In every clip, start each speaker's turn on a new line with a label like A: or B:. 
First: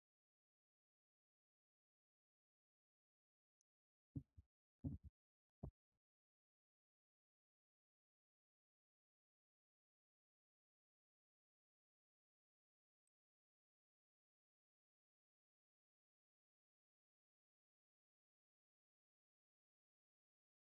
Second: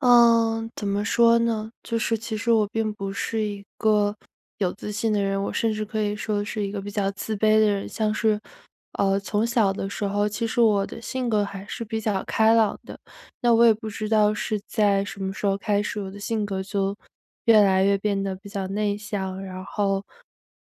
A: 嗯，怎么说呢？就是其实我并不是一个有自信的人，我甚至可以说是一个比较自卑的人。像是，从小的时候，其实我的性格还是比较开朗的。那我也不知道是在什么时候开始，我的性格就越来越变得比较内向，然后，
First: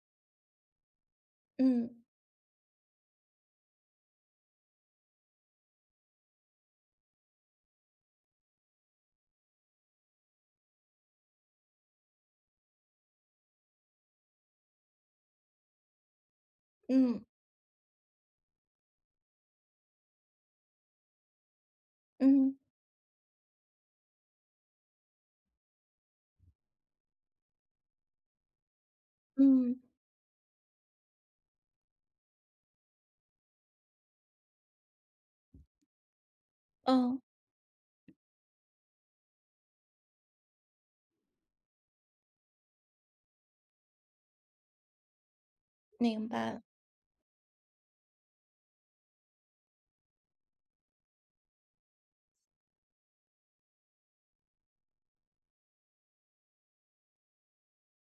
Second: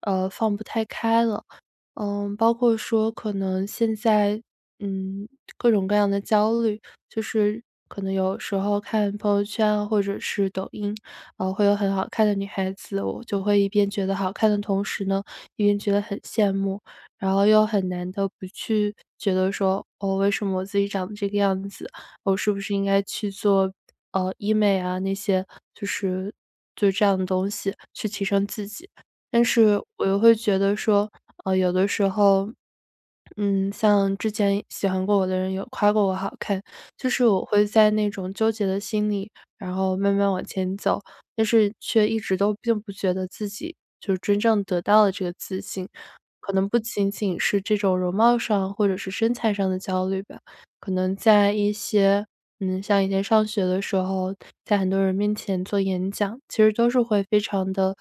A: 放不太开了。
B: 嗯
A: 嗯，包括说可能现在，嗯，各种各样的焦虑。就是可能有时候看朋友圈啊或者是抖音，会有很好看的女孩子，我就会一边觉得好看的同时呢，一边觉得很羡慕，
B: 嗯
A: 然后又很难的不去觉得说，哦，为什么我自己长得这个样子？我是
B: 嗯
A: 不是应该去做医美啊那些，就是就这样的东西去提升自己？但
B: 嗯，
A: 是我又会觉得说，呃，有的时候像之前喜欢过我的人有夸过我好看，就
B: 哦，
A: 是我会在那种纠结的心里，然后慢慢往前走，但是却一直都并不觉得自己就是真正得到了这个自信。
B: 明
A: 可
B: 白，
A: 能不仅仅是这种容貌上或者是身材上的焦虑吧，可能在一些像以前上学的时候，在很多人面前做演讲，其实都是会非常的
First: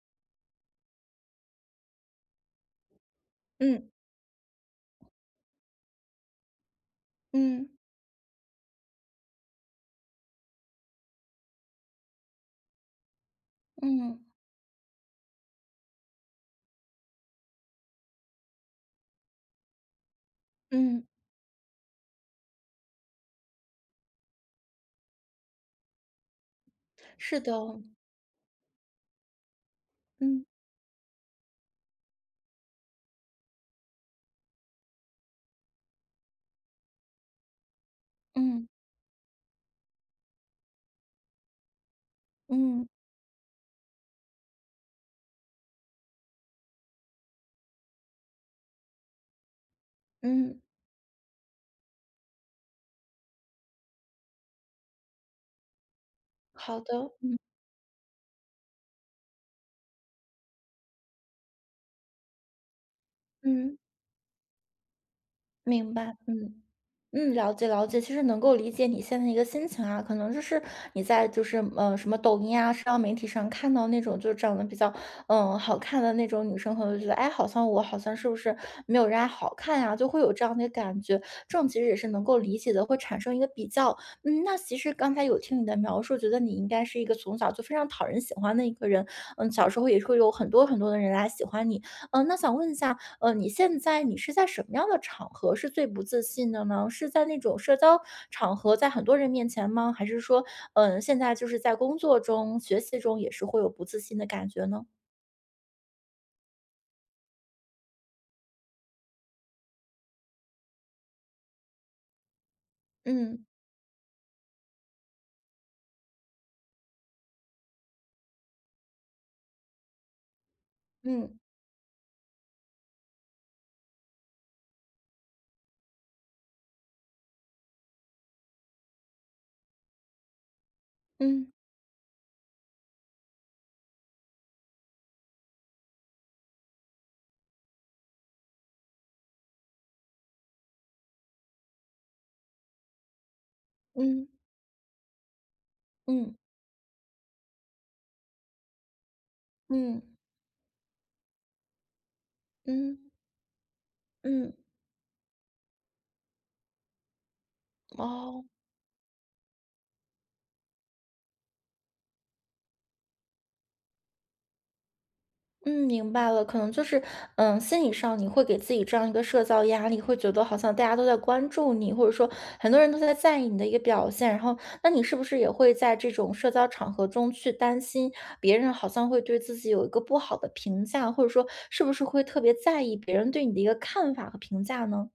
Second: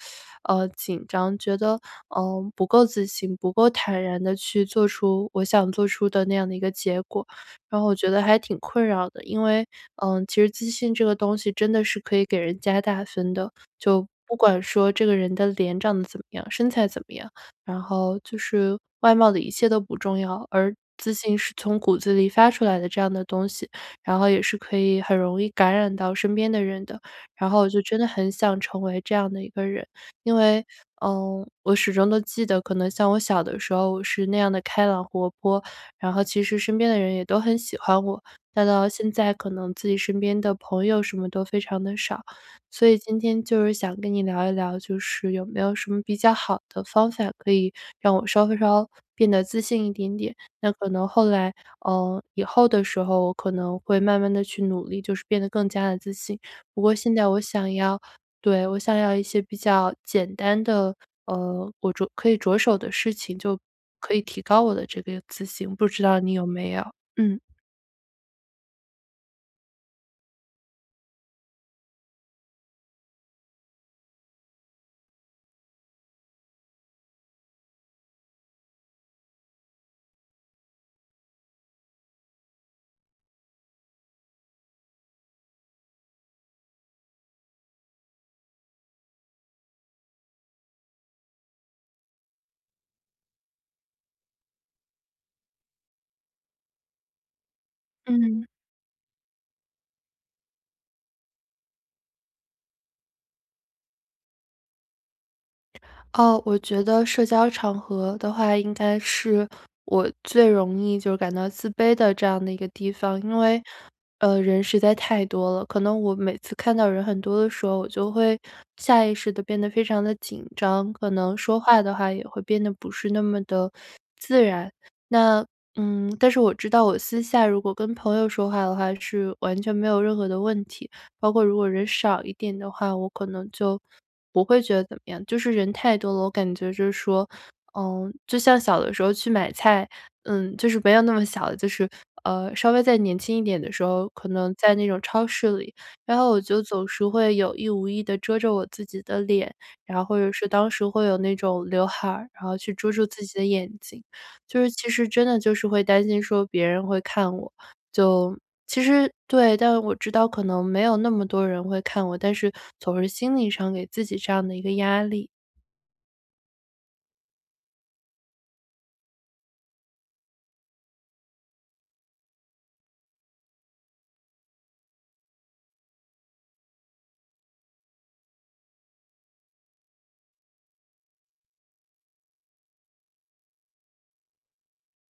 A: 紧张，觉得不够自信，不够
B: 嗯
A: 坦然的去做出我想做出的那样的一个结果。
B: 嗯
A: 然后我觉得还挺困扰的。因为，其实自信这个东西真的是可以给人加大分的，就
B: 嗯
A: 不管说这个人的脸长得怎么样，身材怎么样，然后就是外貌的一切都不重要，而
B: 嗯，
A: 自信是从骨子里发出来的这样的东西，然后也是可以很容易感染到身边的人的。
B: 是
A: 然
B: 的
A: 后我
B: 哦，
A: 就真的很想成为这样的一个人，因
B: 嗯
A: 为，我始终都记得，可能像我小的时候，我是那样的开朗活泼，然后其实身边的人也都很喜欢我。
B: 嗯
A: 但到现在可能自己身边的朋友什么都非常的少，
B: 嗯
A: 所以今天就是想跟你聊一聊，就是有没有什么比较好的方法可以让我稍稍变得自信一点点？
B: 嗯，
A: 那可能后来，以后的时候，我可能会慢慢的去努力，就是变得更加的自信。
B: 好
A: 不过
B: 的哦，
A: 现在
B: 嗯
A: 我想要对，我想要一些比较简单的，我着可以着手的事情，就
B: 嗯，
A: 可以提高我的这个自信，不
B: 明
A: 知
B: 白。
A: 道你有
B: 嗯。
A: 没有？
B: 嗯，
A: 嗯。
B: 了解了解，其实能够理解你现在一个心情啊，可能就是你在就是什么抖音啊、社交媒体上看到那种就是长得比较嗯好看的那种女生，可能就觉得哎，好像我好像是不是没有人家好看呀、就会有这样的感觉。这种其实也是能够理解的，会产生一个比较。嗯，那其实刚才有听你的描述，觉得你应该是一个从小就非常讨人喜欢的一个人。嗯，小时候也会有很多很多的人来喜欢你。嗯，那想问一下，你现在你是在什么样的场合是最不自信的呢？是在那种社交
A: 嗯。
B: 场合，在很多人面前吗？还是说，嗯，现在就是在工作中、学习中也是会有不自信的感觉呢？
A: 哦，我觉得社交场合的话，应该是我最容易就是感到自卑的这样的一个地方，因
B: 嗯
A: 为，人实在太多了。可能我每次看到人很多的时候，我就会下意识的变得非常的紧张，可能
B: 嗯
A: 说话的话也会变得不是那么的自然。那嗯，但是我知道我私下如果跟朋友说话的话，是完全没有任何的问题。包括
B: 嗯
A: 如果人少一点的话，我可能就不会觉得怎么样。就是人太多了，我感觉就是说，就像小的时候去买菜，嗯，就是没有那么小了就是稍微再年轻一点的时候，
B: 嗯
A: 可能在那种超市里，然后
B: 嗯
A: 我就总是会有意无意的遮着我自己的脸，然
B: 嗯
A: 后或者是当时会有那种刘海儿，然后去遮
B: 嗯
A: 住自己的眼睛，
B: 嗯，
A: 就是其实真的就是会担心说别人会看我，就
B: 哦。
A: 其实对，但我知道可能没有那么多人会看我，但是总是心理上给自己这样的一个压力。
B: 嗯，明白了，可能就是，嗯，心理上你会给自己这样一个社交压力，会觉得好像大家都在关注你，或者说很多人都在在意你的一个表现，然后，那你是不是也会在这种社交场合中去担心别人好像会对自己有一个不好的评价，或者说是不是会特别在意别人对你的一个看法和评价呢？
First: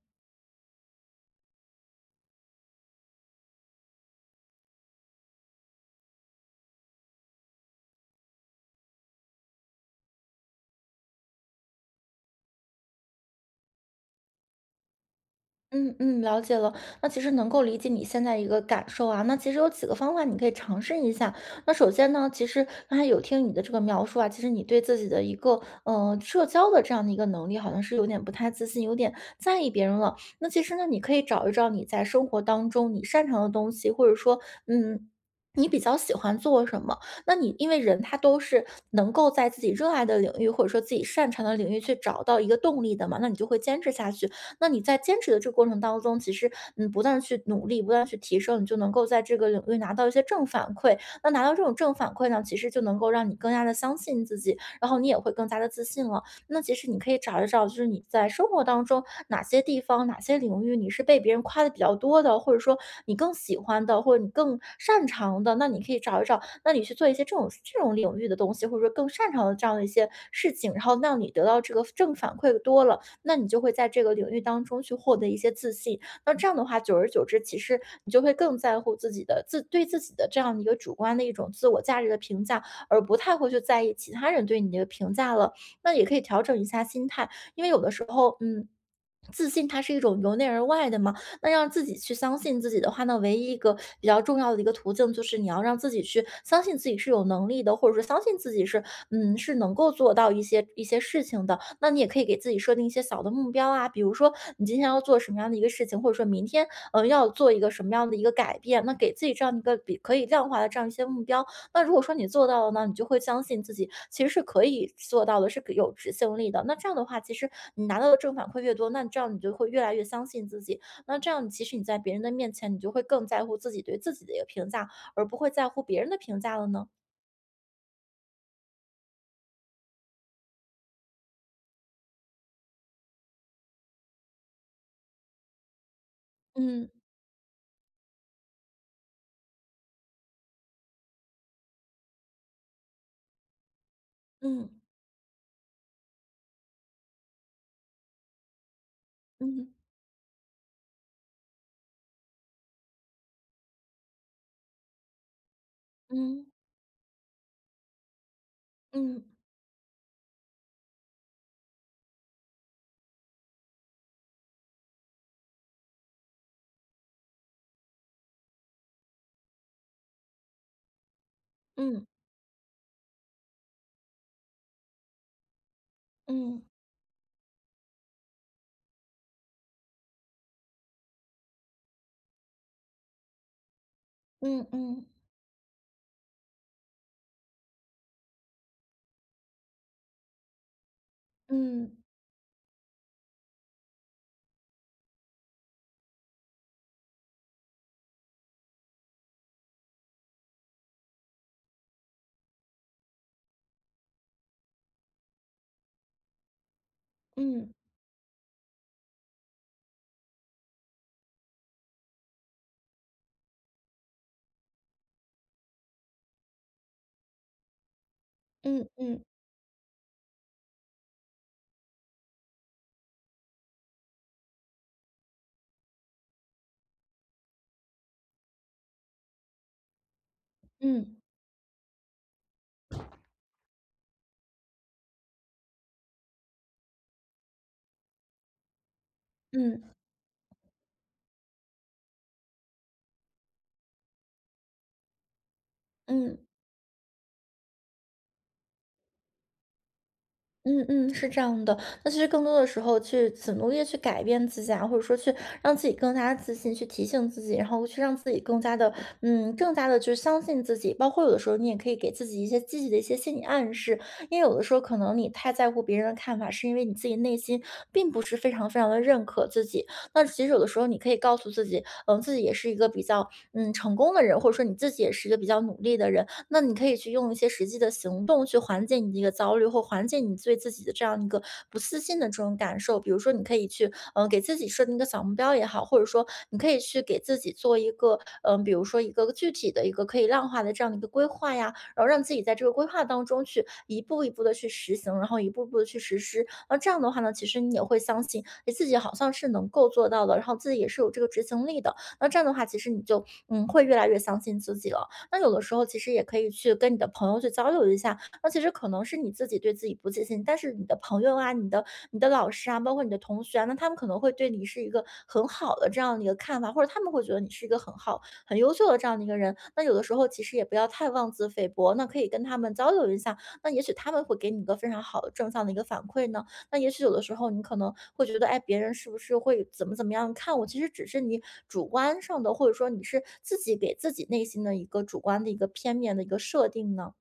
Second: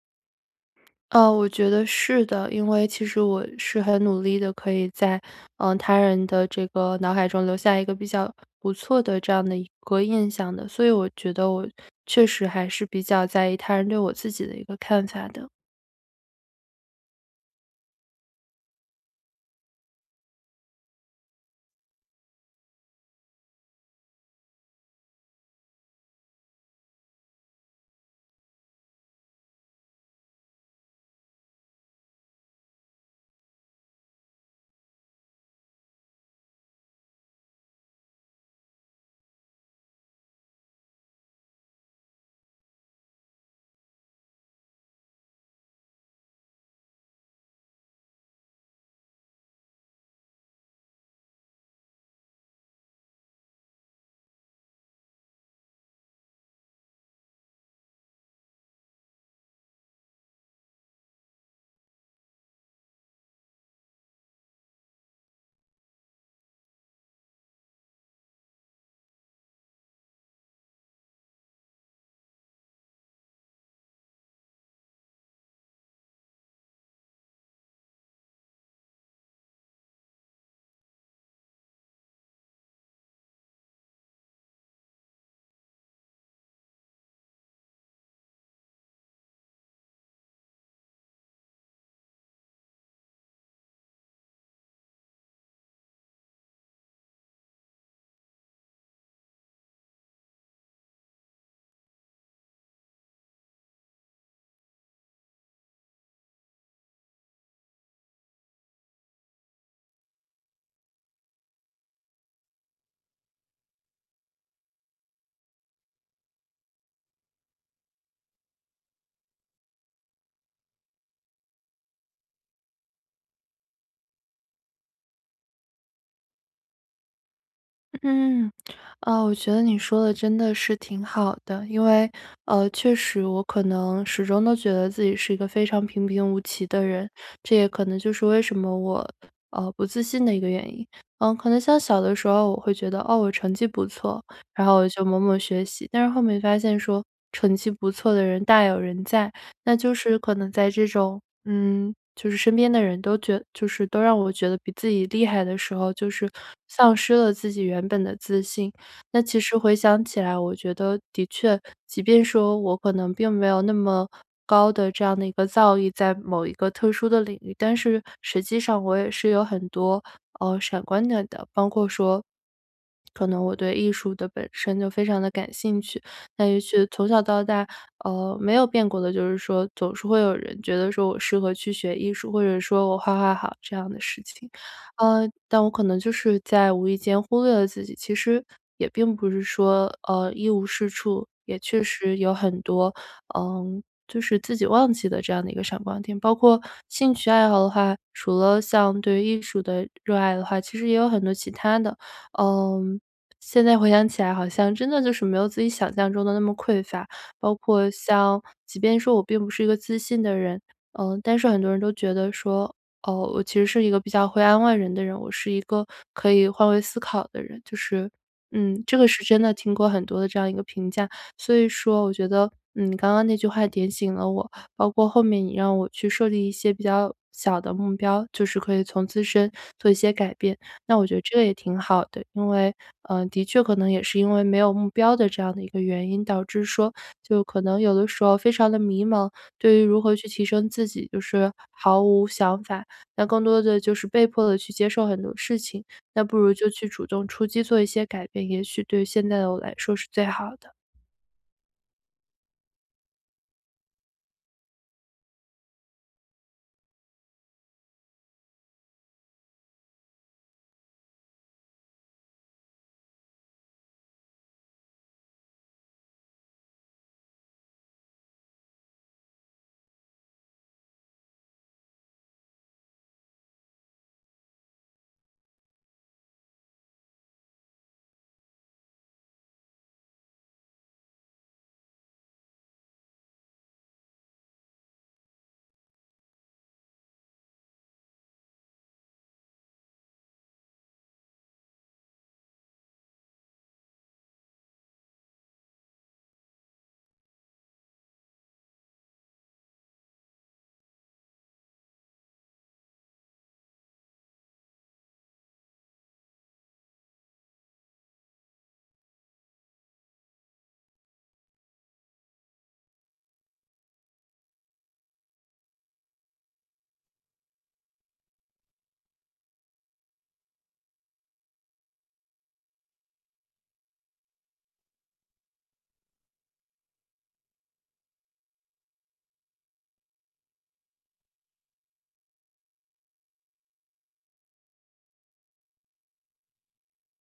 A: 我觉得是的，因为其实我是很努力的，可以在他人的这个脑海中留下一个比较不错的这样的一个印象的，所以我觉得我确实还是比较在意他人对我自己的一个看法的。
B: 嗯嗯，了解了。那其实能够理解你现在一个感受啊。那其实有几个方法你可以尝试一下。那首先呢，其实刚才有听你的这个描述啊，其实你对自己的一个社交的这样的一个能力，好像是有点不太自信，有点在意别人了。那其实呢，你可以找一找你在生活当中你擅长的东西，或者说嗯。你比较喜欢做什么？那你因为人他都是能够在自己热爱的领域，或者说自己擅长的领域去找到一个动力的嘛，那你就会坚持下去。那你在坚持的这个过程当中，其实嗯，不断的去努力，不断地去提升，你就能够在这个领域拿到一些正反馈。那拿到这种正反馈呢，其实就能够让你更加的相信自己，然后你也会更加的自信了。那其实你可以找一找，就是你在生活当中哪些地方、哪些领域你是被别人夸的比较多的，或者说你更喜欢的，或者你更擅长的，那你可以找一找，那你去做一些这种领域的东西，或者说更擅长的这样的一些事情，然后让你得到这个正反馈多了，那你就会在这个领域当中去获得一些自信。那这样的话，久而久之，其实你就会更在乎自己的对自己的这样的一个主观的一种自我价值的评价，而不太会去在意其他人对你的评价了。那也可以调整一下心态，因为有的时候，嗯。自信它是一种由内而外的嘛，那让自己去相信自己的话呢，唯一一个比较重要的一个途径，就是你要让自己去相信自己是有能力的，或者说相信自己是，嗯，是能够做到一些事情的。那你也可以给自己设定一些小的目标啊，比如说你今天要做什么样的一个事情，或者说明天，要做一个什么样的一个改变。那给自己这样一个比可以量化的这样一些目标。那如果说你做到了呢，你就会相信自己其实是可以做到的，是可有执行力的。那这样的话，其实你拿到的正反馈越多，那这样你就会越来越相信自己，那这样，其实你在别人的面前，你就会更在乎自己对自己的一个评价，而不会在乎别人的评价了呢？
A: 嗯，啊，我觉得你说的真的是挺好的，因为，确实我可能始终都觉得自己是一个非常平平无奇的
B: 嗯
A: 人，这也可能就是为什么我，不自信的一个原因。嗯，可能像小的时候，我会觉得，哦，我成绩不错，然
B: 嗯
A: 后我就猛猛学习，但是后面发现说，成绩不错的人大有人在，
B: 嗯
A: 那就是可能在这种，嗯，就是身边的人都觉就是都让我觉得比自己厉害的时候，就是
B: 嗯
A: 丧失了自己原本的自信。那
B: 嗯
A: 其实回想起来，我觉得的确，即便说我可能并没有那么高的这样的一个造诣，在某一个特殊的领域，但是实际上我也是有很多闪光点的，包括
B: 嗯
A: 说可能我对艺术的本身就非常的感兴趣，那也
B: 嗯
A: 许从小到大，没有变过的就是说，总是会有人觉得说我适合去学艺术，或者说我画画好这样的事情。
B: 嗯嗯
A: 但我可能就是在无意间忽略了自己，其实也并不是说一无是处，也确
B: 嗯
A: 实有很多嗯。就是自己忘记的这样的一个闪光点，包括兴趣爱好的话，除了像对艺术的热爱的话，其实也有很多其他的，嗯、现在回想起来，好像真的就是没有自己想象中的那么匮乏。包
B: 嗯嗯
A: 括像即便说我并不是一个自信的人，嗯，但是很多人都觉得说，哦，我其实是一个比较会安慰人的人，我是一个可以换位思考的人，就是，
B: 嗯
A: 这个
B: 嗯
A: 是真的听过很多的这样一个评价。所以说，我觉得，嗯，刚刚那句话点醒了我，包括后面你让我去设立一些比较小的目标，就是可以从自身做一些改变。那我觉
B: 嗯
A: 得这个也挺好的，因为，的确可能也是因为没有目标的这样的一个原因，导致说就可能有的时候非常的迷茫，对于
B: 嗯
A: 如何去提升自己就是毫无想法。那更多的就是被迫的去接受很多事情，那不
B: 嗯。
A: 如就去主动出击做一些改变，也许对于现在的我来说是最好的。
B: 嗯嗯，是这样的。那其实更多的时候去怎么努力地去改变自己啊，或者说去让自己更加自信，去提醒自己，然后去让自己更加的，嗯，更加的去相信自己。包括有的时候你也可以给自己一些积极的一些心理暗示，因为有的时候可能你太在乎别人的看法，是因为你自己内心并不是非常非常的认可自己。那其实有的时候你可以告诉自己，嗯，自己也是一个比较嗯成功的人，或者说你自己也是一个比较努力的人，那你可以去用一些实际的行动去缓解你的一个焦虑，或缓解你对自己的这样一个不自信的这种感受。比如说，你可以去，给自己设定一个小目标也好，或者说你可以去给自己做一个，比如说一个具体的一个可以量化的这样的一个规划呀，然后让自己在这个规划当中去一步一步的去实行，然后一步步的去实施。那这样的话呢，其实你也会相信，你自己好像是能够做到的，然后自己也是有这个执行力的。那这样的话，其实你就会越来越相信自己了。那有的时候其实也可以去跟你的朋友去交流一下，那其实可能是你自己对自己不自信，但是你的朋友啊、你的老师啊，包括你的同学啊，那他们可能会对你是一个很好的这样的一个看法，或者他们会觉得你是一个很好、很优秀的这样的一个人。那有的时候其实也不要太妄自菲薄，那可以跟他们交流一下，那也许他们会给你一个非常好的正向的一个反馈呢。那也许有的时候你可能会觉得，哎，别人是不是会怎么怎么样看我？其实只是你主观上的，或者说你是自己给自己内心的一个主观的一个片面的一个设定呢。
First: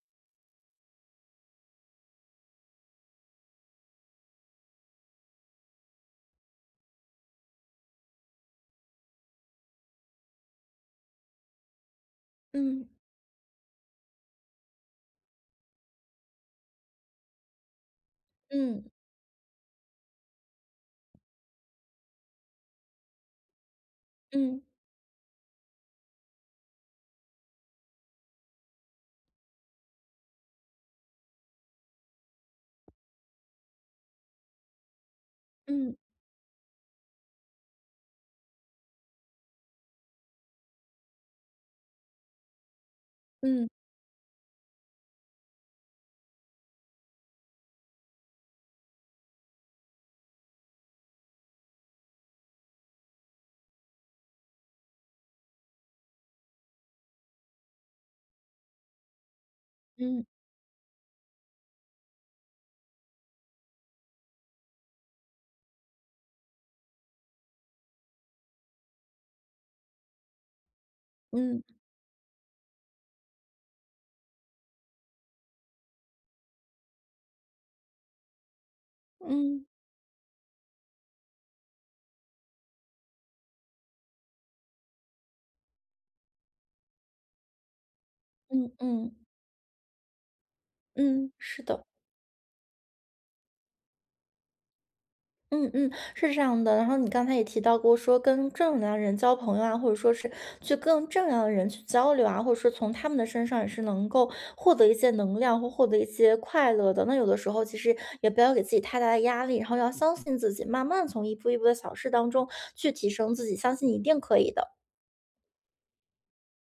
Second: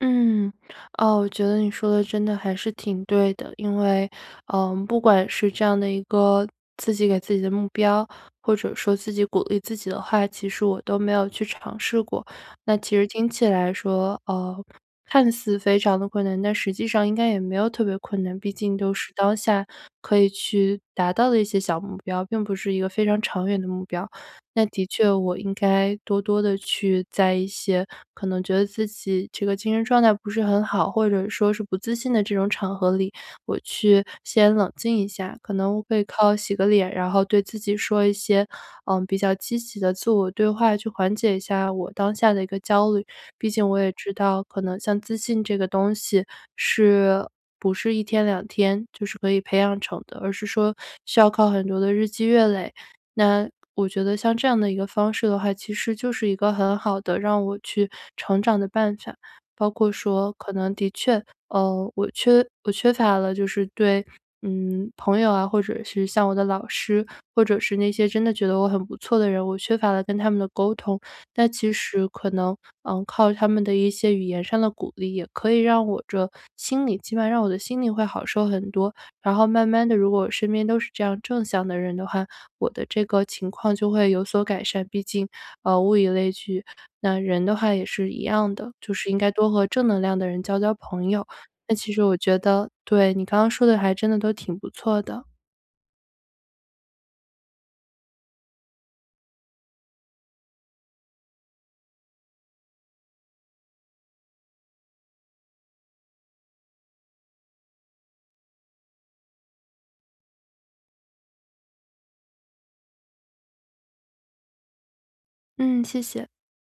A: 嗯，哦，我觉得你说的真的还是挺对的，因为，不管是这样的一个自己给自己的目标，或者说自己鼓励自己的话，其实我都没有去尝试过。那
B: 嗯
A: 其实听起来说，看似非常的困难，但实际上应该也没有特别困难，毕竟
B: 嗯
A: 都是当下可以去达到的一些小目标，并不是一个非常长远的目标。
B: 嗯
A: 那的确，我应该多多的去在一些可能觉得自己这个精神状态不是很好，或者说是不自信的这种场合里，我去先冷静一下。可能我可
B: 嗯
A: 以靠洗个脸，然后对自己说一些，比较积极的自我对话，去缓解一下我当下的一个焦虑。毕
B: 嗯
A: 竟我也知道，可能像自信这个东西是不是一天两天就是可以培养成的，而是说需要靠很多的日积月累。那我觉得像这样的一个方式的话，其实就是一个很好的让我去成长的办法。包括
B: 嗯
A: 说可能的确，我缺乏了就是对，朋友啊，或者是像我的老师，或者是那些真的觉得我很不错的人，我缺乏了跟他们的沟通。但
B: 嗯
A: 其实可能，靠他们的一些语言上的鼓励，也可以让我这心里起码让我的心里会好受很多。然后
B: 嗯
A: 慢慢的，如果我身边都是这样正向的人的话，我的这个情况就会有所改善。毕竟，物以类聚，那人的话也是一样
B: 嗯
A: 的，就是
B: 嗯
A: 应该多和正能量的人交交朋友。
B: 嗯，是
A: 那
B: 的。
A: 其实我觉得对，你刚刚说的还真的都挺不错的。
B: 嗯嗯，是这样的。然后你刚才也提到过，说跟正能量的人交朋友啊，或者说是去跟正能量的人去交流啊，或者说从他们的身上也是能够获得一些能量或获得一些快乐的。那有的时候其实也不要给自己太大的压力，然后要相信自己，慢慢从一步一步的小事当中去提升自己，相信你一定可以的。
A: 嗯，谢谢。